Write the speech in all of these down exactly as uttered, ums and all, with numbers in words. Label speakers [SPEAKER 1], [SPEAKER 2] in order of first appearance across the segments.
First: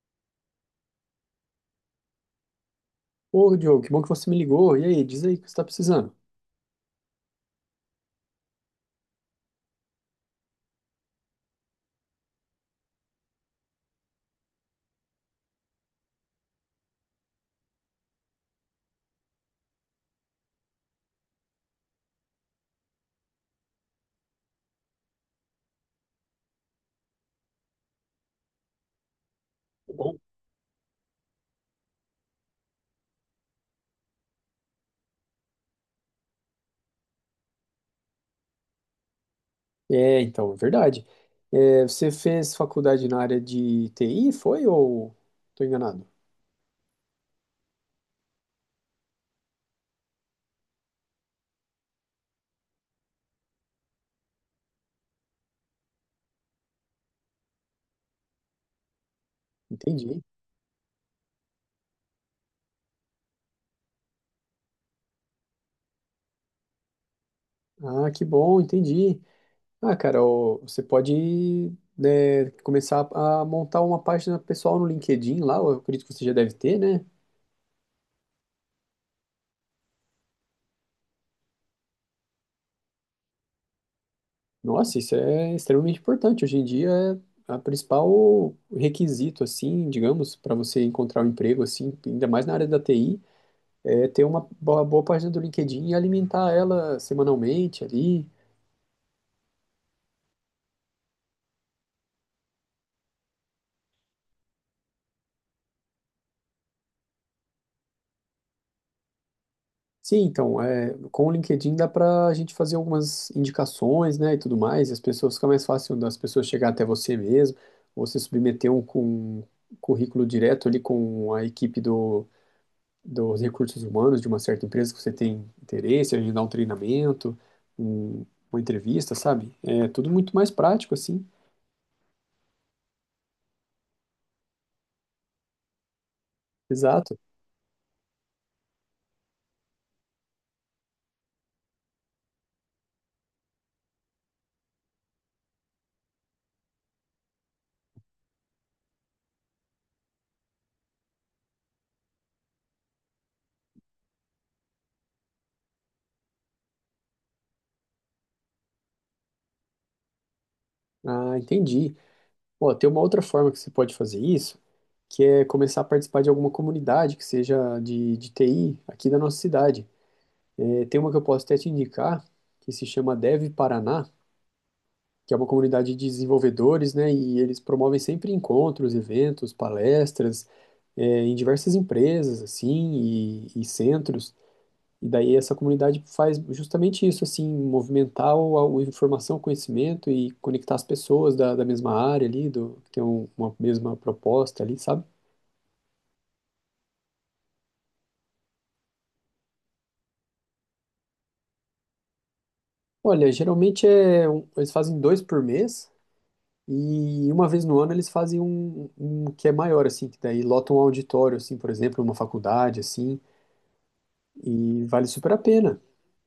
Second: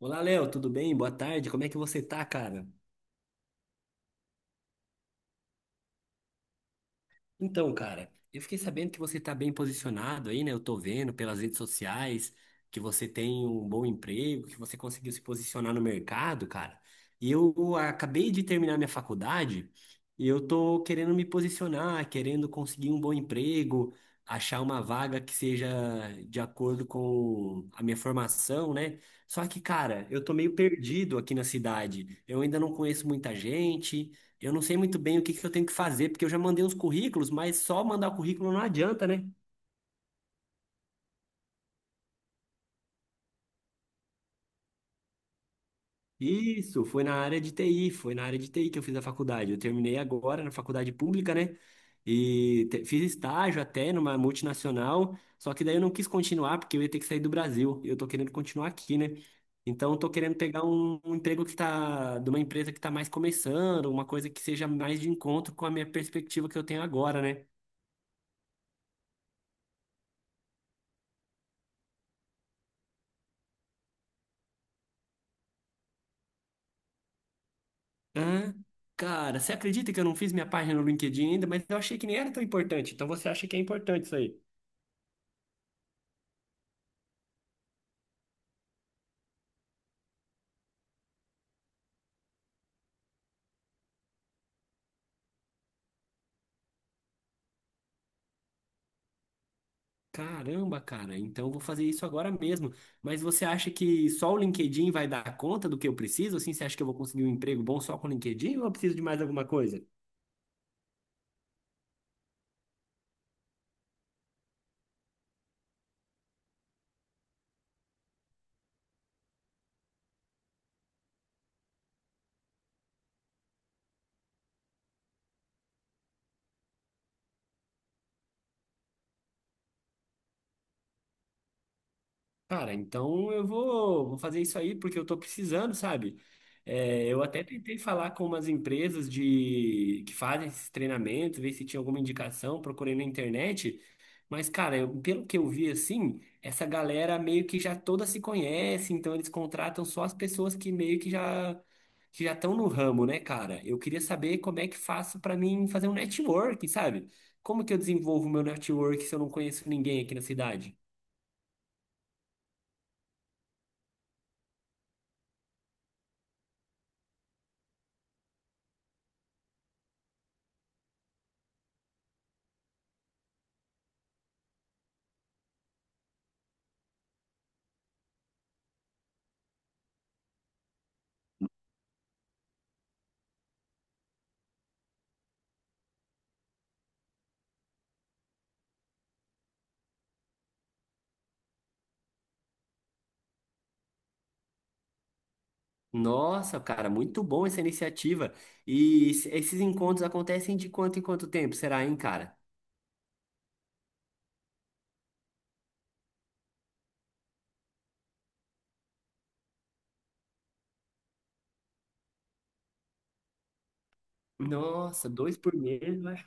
[SPEAKER 1] Olá, Léo, tudo bem? Boa tarde. Como é que você tá, cara?
[SPEAKER 2] Ô, Diogo, que bom que você me ligou. E aí, diz aí o que você está precisando.
[SPEAKER 1] Então, cara, eu fiquei sabendo que você tá bem posicionado aí, né? Eu tô vendo pelas redes sociais que você tem um bom emprego, que você conseguiu se posicionar no mercado, cara. E eu acabei de terminar minha faculdade e eu tô querendo me posicionar, querendo conseguir um bom emprego, achar uma vaga que seja de acordo com a minha formação, né? Só que, cara, eu tô meio perdido aqui na cidade. Eu ainda não conheço muita gente. Eu não sei muito bem o que que eu tenho que fazer, porque eu já mandei uns currículos, mas só mandar o currículo não adianta, né?
[SPEAKER 2] É, então, é verdade. É, você fez faculdade na área de T I, foi ou estou enganado?
[SPEAKER 1] Isso, foi na área de T I, foi na área de T I que eu fiz a faculdade. Eu terminei agora na faculdade pública, né? E te- fiz estágio até numa multinacional, só que daí eu não quis continuar, porque eu ia ter que sair do Brasil. Eu tô querendo continuar aqui, né? Então, eu tô
[SPEAKER 2] Entendi.
[SPEAKER 1] querendo pegar um, um emprego que tá, de uma empresa que tá mais começando, uma coisa que seja mais de encontro com a minha perspectiva que eu tenho agora, né?
[SPEAKER 2] Ah, que bom, entendi. Ah, cara, ô, você pode, né, começar a montar uma página pessoal no LinkedIn lá, eu acredito que você já deve ter, né?
[SPEAKER 1] Hã? Cara, você acredita que eu não fiz minha página no LinkedIn ainda, mas eu achei que nem era tão importante. Então você acha que é importante isso aí?
[SPEAKER 2] Nossa, isso é extremamente importante. Hoje em dia é a principal requisito, assim, digamos, para você encontrar um emprego, assim, ainda mais na área da T I. É, ter uma boa, boa página do LinkedIn e alimentar ela semanalmente ali.
[SPEAKER 1] Caramba, cara, então eu vou fazer isso agora mesmo. Mas você acha que só o LinkedIn vai dar conta do que eu preciso? Assim, você acha que eu vou conseguir um emprego bom só com o LinkedIn ou eu preciso de mais alguma coisa?
[SPEAKER 2] Sim, então, é, com o LinkedIn dá para a gente fazer algumas indicações, né, e tudo mais, e as pessoas fica mais fácil das pessoas chegar até você mesmo, ou você submeter um, com, um currículo direto ali com a equipe do, dos recursos humanos de uma certa empresa que você tem interesse, agendar um treinamento, um, uma entrevista, sabe? É tudo muito mais prático, assim.
[SPEAKER 1] Cara, então eu vou, vou fazer isso aí porque eu tô precisando, sabe? É,
[SPEAKER 2] Exato.
[SPEAKER 1] eu até tentei falar com umas empresas de que fazem esses treinamentos, ver se tinha alguma indicação, procurei na internet. Mas, cara, eu- pelo que eu vi assim, essa galera meio que já toda se conhece, então eles contratam só as pessoas que meio que já que já estão no ramo, né, cara? Eu queria saber como é que faço pra mim fazer um network, sabe? Como que eu desenvolvo meu network se eu não conheço ninguém aqui na cidade?
[SPEAKER 2] Ah, entendi. Ó, tem uma outra forma que você pode fazer isso, que é começar a participar de alguma comunidade que seja de, de T I aqui da nossa cidade. É, tem uma que eu posso até te indicar, que se chama Dev Paraná, que é uma comunidade de desenvolvedores, né? E eles promovem sempre encontros, eventos, palestras, é, em diversas empresas, assim, e, e centros. E daí essa comunidade faz justamente isso, assim, movimentar o, a informação, o conhecimento e conectar as pessoas da, da mesma área ali, do, que tem um- uma mesma proposta ali, sabe?
[SPEAKER 1] Nossa, cara, muito bom essa iniciativa. E es- esses encontros acontecem de quanto em quanto tempo, será, hein, cara?
[SPEAKER 2] Olha, geralmente é um- eles fazem dois por mês e uma vez no ano eles fazem um, um que é maior, assim, que daí lotam um auditório, assim, por exemplo, uma faculdade, assim, e vale
[SPEAKER 1] Nossa,
[SPEAKER 2] super
[SPEAKER 1] dois
[SPEAKER 2] a
[SPEAKER 1] por
[SPEAKER 2] pena.
[SPEAKER 1] mês, né?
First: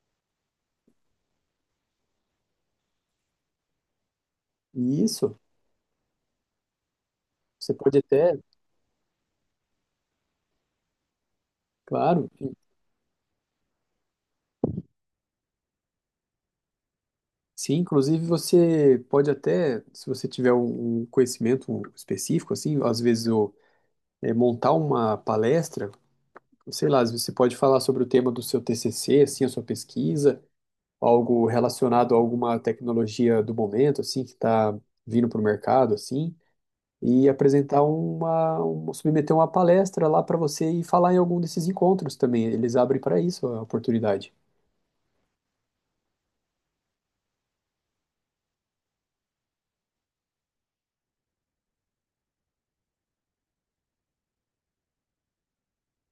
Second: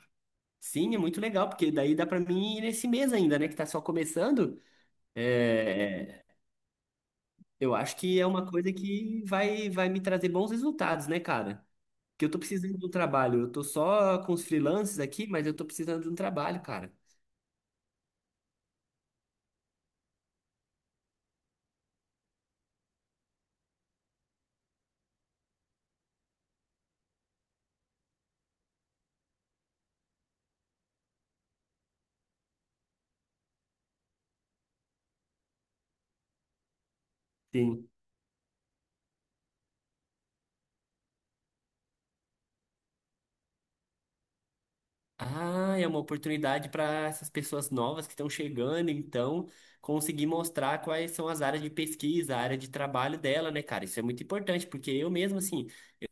[SPEAKER 1] Sim, é muito legal, porque daí dá pra mim ir nesse mês ainda, né, que tá só começando.
[SPEAKER 2] E isso,
[SPEAKER 1] É, é,
[SPEAKER 2] você
[SPEAKER 1] eu acho
[SPEAKER 2] pode
[SPEAKER 1] que é
[SPEAKER 2] até,
[SPEAKER 1] uma coisa que vai, vai me trazer bons resultados, né, cara? Porque
[SPEAKER 2] claro.
[SPEAKER 1] eu tô precisando de um trabalho. Eu tô só com os freelances aqui, mas eu tô precisando de um trabalho, cara.
[SPEAKER 2] Sim, inclusive você pode até, se você tiver um um conhecimento específico, assim, às vezes o- é, montar uma palestra, sei lá, às vezes você pode falar sobre o tema do seu T C C, assim, a sua pesquisa, algo relacionado a alguma tecnologia do momento, assim, que está vindo para o mercado, assim, e apresentar
[SPEAKER 1] Sim.
[SPEAKER 2] uma, um- submeter uma palestra lá para você e falar em algum desses encontros também. Eles abrem para isso a oportunidade.
[SPEAKER 1] Ah, é uma oportunidade para essas pessoas novas que estão chegando, então, conseguir mostrar quais são as áreas de pesquisa, a área de trabalho dela, né, cara? Isso é muito importante, porque eu mesmo, assim,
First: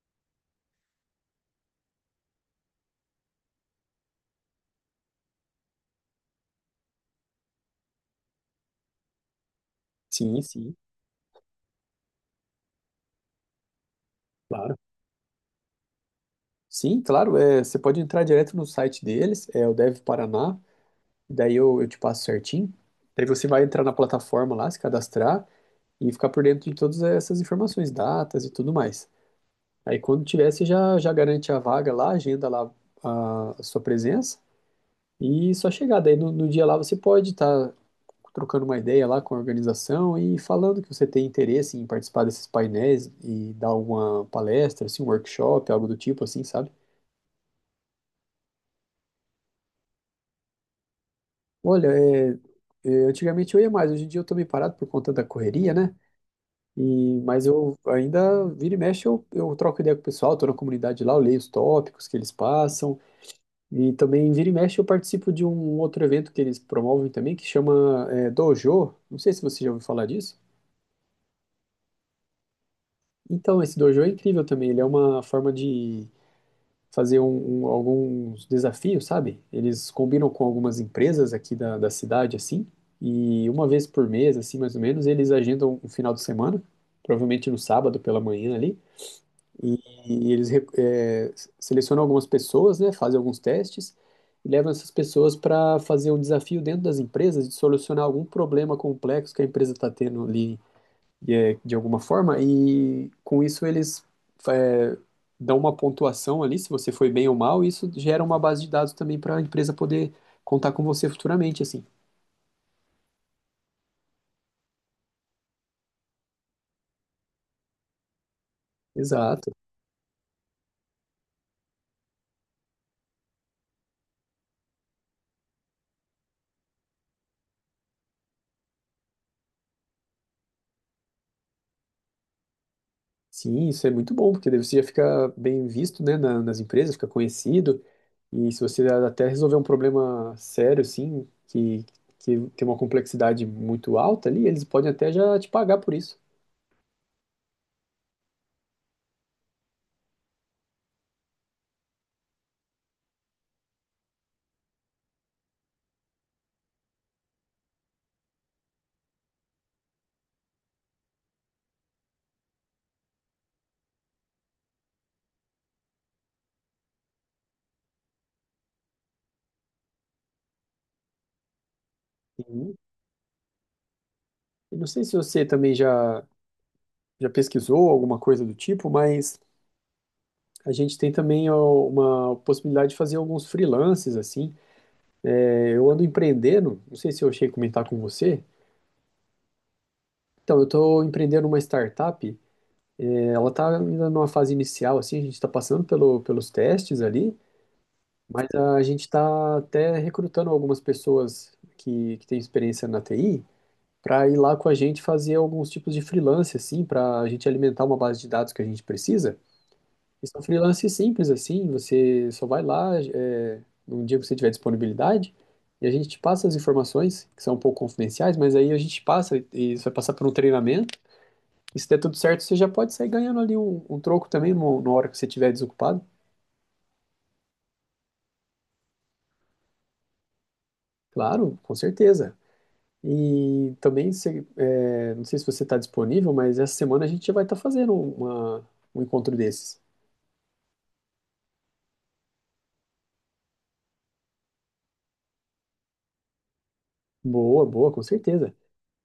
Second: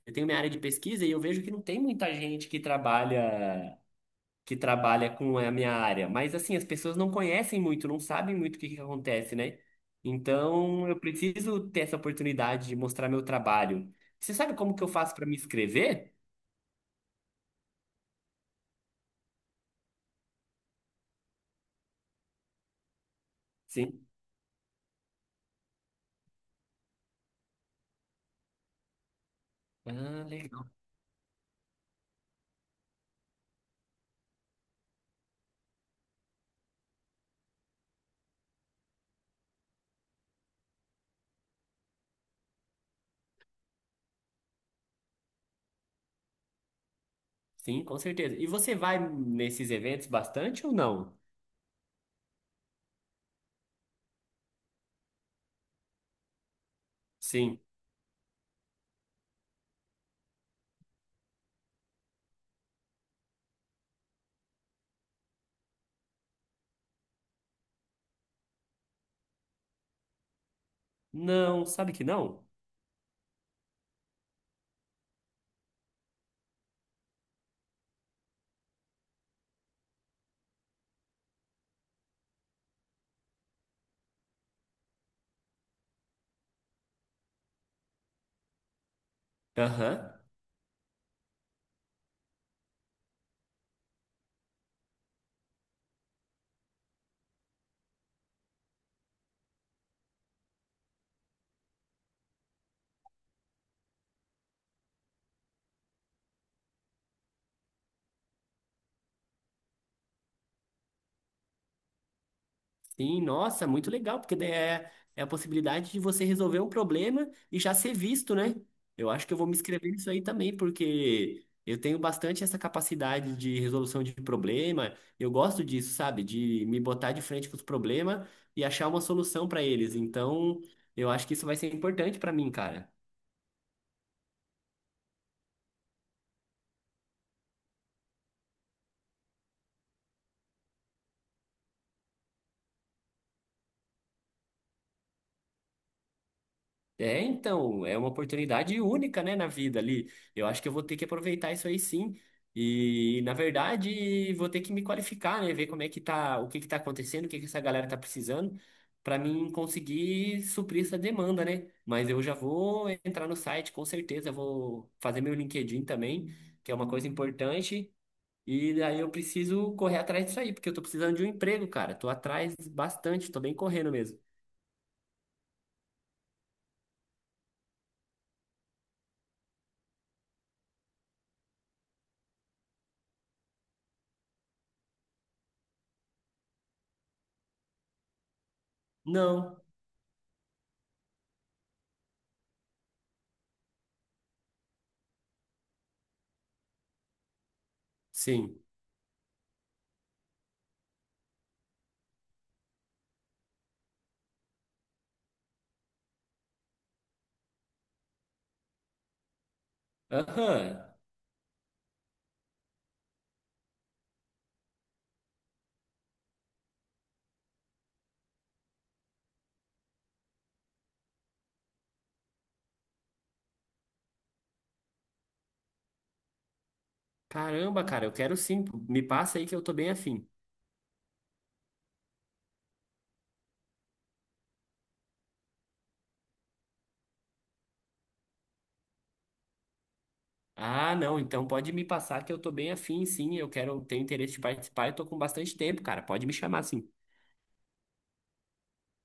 [SPEAKER 1] eu tenho minha área de pesquisa e eu vejo que não tem muita gente que trabalha, que trabalha com a minha área. Mas, assim, as pessoas não conhecem muito, não sabem muito o que que acontece, né?
[SPEAKER 2] Sim, sim,
[SPEAKER 1] Então, eu preciso ter essa oportunidade de mostrar meu trabalho. Você sabe
[SPEAKER 2] Claro.
[SPEAKER 1] como que eu faço para me inscrever?
[SPEAKER 2] Sim, claro, é, você pode entrar direto no site deles, é o Dev Paraná, daí eu, eu te passo certinho. Daí você vai entrar na
[SPEAKER 1] Sim.
[SPEAKER 2] plataforma lá, se cadastrar e ficar por dentro de todas essas informações, datas e tudo mais. Aí quando
[SPEAKER 1] Ah.
[SPEAKER 2] tiver, você já, já garante a vaga lá, agenda lá a, a sua presença e só chegar. Daí no, no dia lá você pode estar trocando uma ideia lá com a organização e falando que você tem interesse em participar desses painéis e dar alguma palestra, assim, um workshop, algo do tipo assim, sabe?
[SPEAKER 1] Sim, com certeza. E você vai nesses eventos bastante ou não?
[SPEAKER 2] Olha, é, é, antigamente eu ia mais, hoje em dia eu tô meio parado por conta da correria, né? E, mas
[SPEAKER 1] Sim.
[SPEAKER 2] eu ainda, vira e mexe, eu, eu troco ideia com o pessoal, tô na comunidade lá, eu leio os tópicos que eles passam, e também vira e mexe eu participo de um outro evento que eles promovem também, que chama é, Dojo, não sei se você já ouviu falar disso.
[SPEAKER 1] Não, sabe que não?
[SPEAKER 2] Então, esse Dojo é incrível também, ele é uma forma de fazer um- um- alguns desafios, sabe? Eles combinam com algumas empresas aqui da, da cidade, assim, e uma vez por mês, assim, mais ou menos, eles agendam um final de semana, provavelmente no sábado pela manhã ali, e,
[SPEAKER 1] Aham.
[SPEAKER 2] e eles re- é, selecionam algumas pessoas, né? Fazem alguns testes e levam essas pessoas para fazer um desafio dentro das empresas de solucionar algum problema complexo que a empresa está tendo ali e é, de alguma forma, e com isso eles é, dão uma pontuação ali, se você foi bem ou mal, e isso gera uma base de dados também para a empresa poder contar com você futuramente, assim.
[SPEAKER 1] Sim, nossa, muito legal, porque daí é, é a possibilidade de você resolver um problema e já ser visto, né? Eu acho que eu vou
[SPEAKER 2] Exato.
[SPEAKER 1] me inscrever nisso aí também, porque eu tenho bastante essa capacidade de resolução de problema. Eu gosto disso, sabe? De me botar de frente com os problemas e achar uma solução para eles. Então, eu acho que isso vai ser importante para mim, cara.
[SPEAKER 2] Sim, isso é muito bom, porque daí você já fica bem visto, né, na- nas empresas, fica conhecido, e se você até resolver um problema sério, assim, que, que tem uma complexidade muito alta ali, eles podem até já te pagar por isso.
[SPEAKER 1] É, então, é uma oportunidade única, né, na vida ali. Eu acho que eu vou ter que aproveitar isso aí sim. E, na verdade, vou ter que me qualificar, né, ver como é que tá, o que que tá acontecendo, o que que essa galera tá precisando, para mim conseguir suprir essa demanda, né? Mas eu já vou entrar no site, com certeza, vou fazer meu LinkedIn também, que é uma coisa importante. E daí eu preciso correr atrás disso aí, porque eu tô precisando de um emprego, cara. Tô atrás
[SPEAKER 2] Sim.
[SPEAKER 1] bastante, tô bem correndo mesmo.
[SPEAKER 2] E não sei se você também já, já pesquisou alguma coisa do tipo, mas a gente tem também ó, uma possibilidade de fazer alguns freelances, assim. É, eu ando empreendendo, não sei se eu cheguei a comentar com você.
[SPEAKER 1] Não,
[SPEAKER 2] Então, eu estou empreendendo uma startup. É, ela está ainda numa fase inicial, assim, a gente está passando pelo, pelos testes ali, mas
[SPEAKER 1] sim.
[SPEAKER 2] a gente está até recrutando algumas pessoas que, que têm experiência na T I para ir lá com a gente fazer alguns tipos de freelance, assim, para a gente alimentar uma base de dados que a gente precisa. E são
[SPEAKER 1] Aham.
[SPEAKER 2] freelances simples assim, você só vai lá, é, um dia que você tiver disponibilidade, e a gente te passa as informações, que são um pouco confidenciais, mas aí a gente passa, e e isso vai passar por um treinamento, e se der tudo certo, você já pode sair ganhando ali um, um troco também no- na hora que você estiver desocupado.
[SPEAKER 1] Caramba, cara, eu quero sim. Me passa aí que eu tô bem afim.
[SPEAKER 2] Claro, com certeza. E também, se, é, não sei se você está disponível, mas essa semana a gente já vai estar fazendo uma, um encontro desses.
[SPEAKER 1] Ah, não, então pode me passar que eu tô bem afim, sim. Eu quero, tenho interesse de participar e tô com bastante tempo, cara. Pode me chamar, sim.
[SPEAKER 2] Boa, boa, com certeza.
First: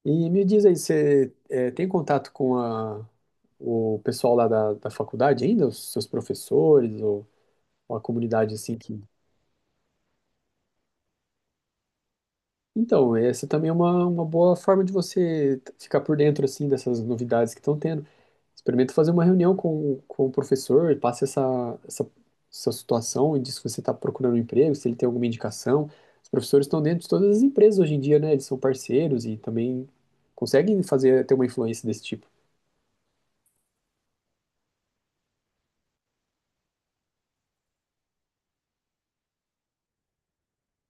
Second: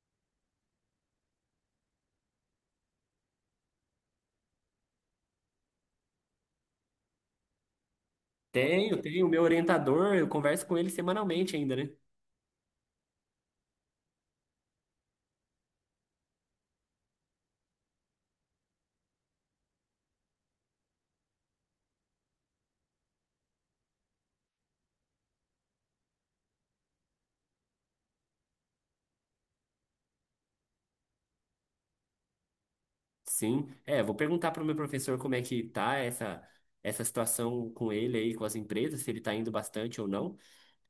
[SPEAKER 2] E me diz aí, você eh, tem contato com a, o pessoal lá da, da faculdade ainda? Os seus professores ou ou a comunidade assim
[SPEAKER 1] Tenho,
[SPEAKER 2] que...
[SPEAKER 1] tenho. O meu orientador, eu converso com ele semanalmente ainda, né?
[SPEAKER 2] Então, essa também é uma, uma boa forma de você t- ficar por dentro assim dessas novidades que estão tendo. Experimenta fazer uma reunião com, com o professor, e passe essa, essa, essa situação e diz que você está procurando um emprego, se ele tem alguma indicação. Os professores estão dentro de todas as empresas hoje em dia, né? Eles são parceiros e também conseguem fazer, ter uma influência desse tipo.
[SPEAKER 1] Sim. É, vou perguntar pro meu professor como é que tá essa, essa situação com ele aí, com as empresas, se ele tá indo bastante ou não.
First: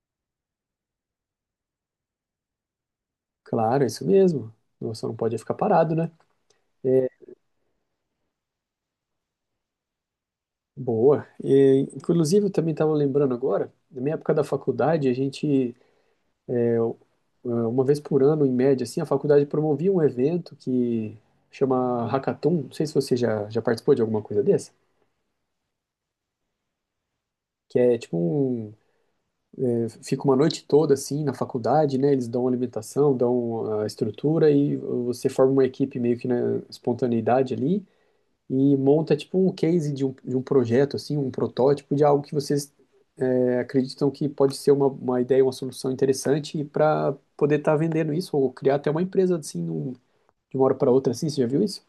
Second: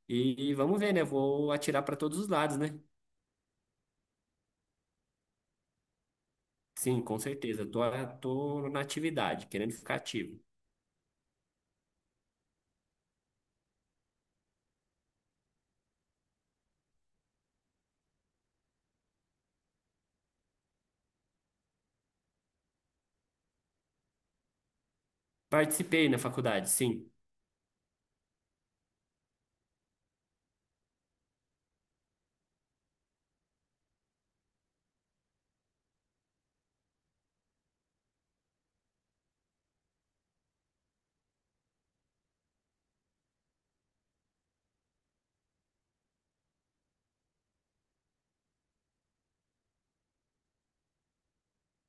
[SPEAKER 1] E, e vamos ver, né? Vou atirar pra todos os lados, né?
[SPEAKER 2] Claro, é isso mesmo. Você não pode ficar parado, né?
[SPEAKER 1] Sim, com certeza. Tô, tô na atividade, querendo ficar ativo.
[SPEAKER 2] Boa. E, inclusive, eu também estava lembrando agora, na minha época da faculdade, a gente, é, u- é, uma vez por ano, em média, assim, a faculdade promovia um evento que chama Hackathon. Não sei se você já, já participou de alguma coisa dessa.
[SPEAKER 1] Participei na faculdade, sim.
[SPEAKER 2] Que é tipo um. é, Fica uma noite toda, assim, na faculdade, né? Eles dão alimentação, dão a estrutura e você forma uma equipe meio que na espontaneidade ali. E monta tipo um case de um, de um projeto, assim, um protótipo de algo que vocês é, acreditam que pode ser uma, uma ideia, uma solução interessante para poder estar vendendo isso ou criar até uma empresa assim num- de uma hora para outra, assim, você já viu isso?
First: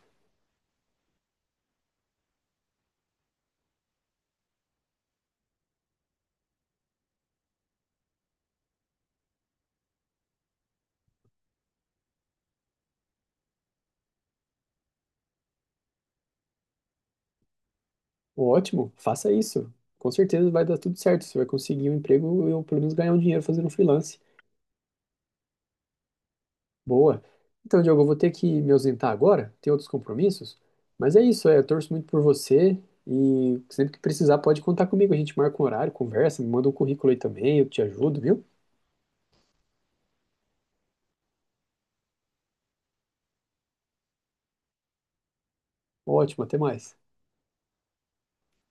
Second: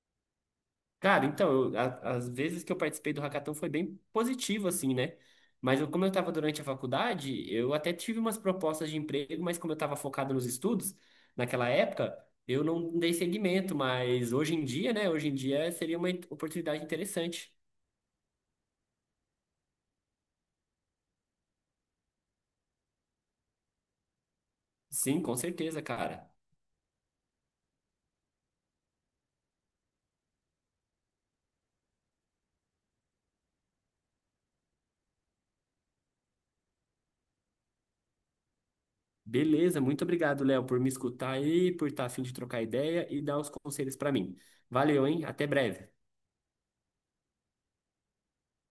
[SPEAKER 1] Cara, então, eu, a- as vezes que eu participei do hackathon foi bem positivo, assim, né? Mas eu, como eu estava durante a faculdade, eu até tive umas propostas de emprego, mas como eu estava focado nos estudos, naquela época, eu não dei seguimento. Mas hoje em dia, né? Hoje em dia seria uma oportunidade interessante.
[SPEAKER 2] Ótimo, faça isso. Com certeza vai dar tudo certo. Você vai conseguir um emprego ou pelo menos ganhar um dinheiro fazendo freelance.
[SPEAKER 1] Sim, com certeza, cara.
[SPEAKER 2] Boa. Então, Diogo, eu vou ter que me ausentar agora, tenho outros compromissos, mas é isso, é, eu torço muito por você e sempre que precisar pode contar comigo, a gente marca um horário, conversa, me manda um currículo aí também, eu te ajudo, viu?
[SPEAKER 1] Beleza, muito obrigado, Léo, por me escutar aí, por estar afim de trocar ideia e dar os conselhos para mim. Valeu, hein? Até breve.
[SPEAKER 2] Ótimo, até mais.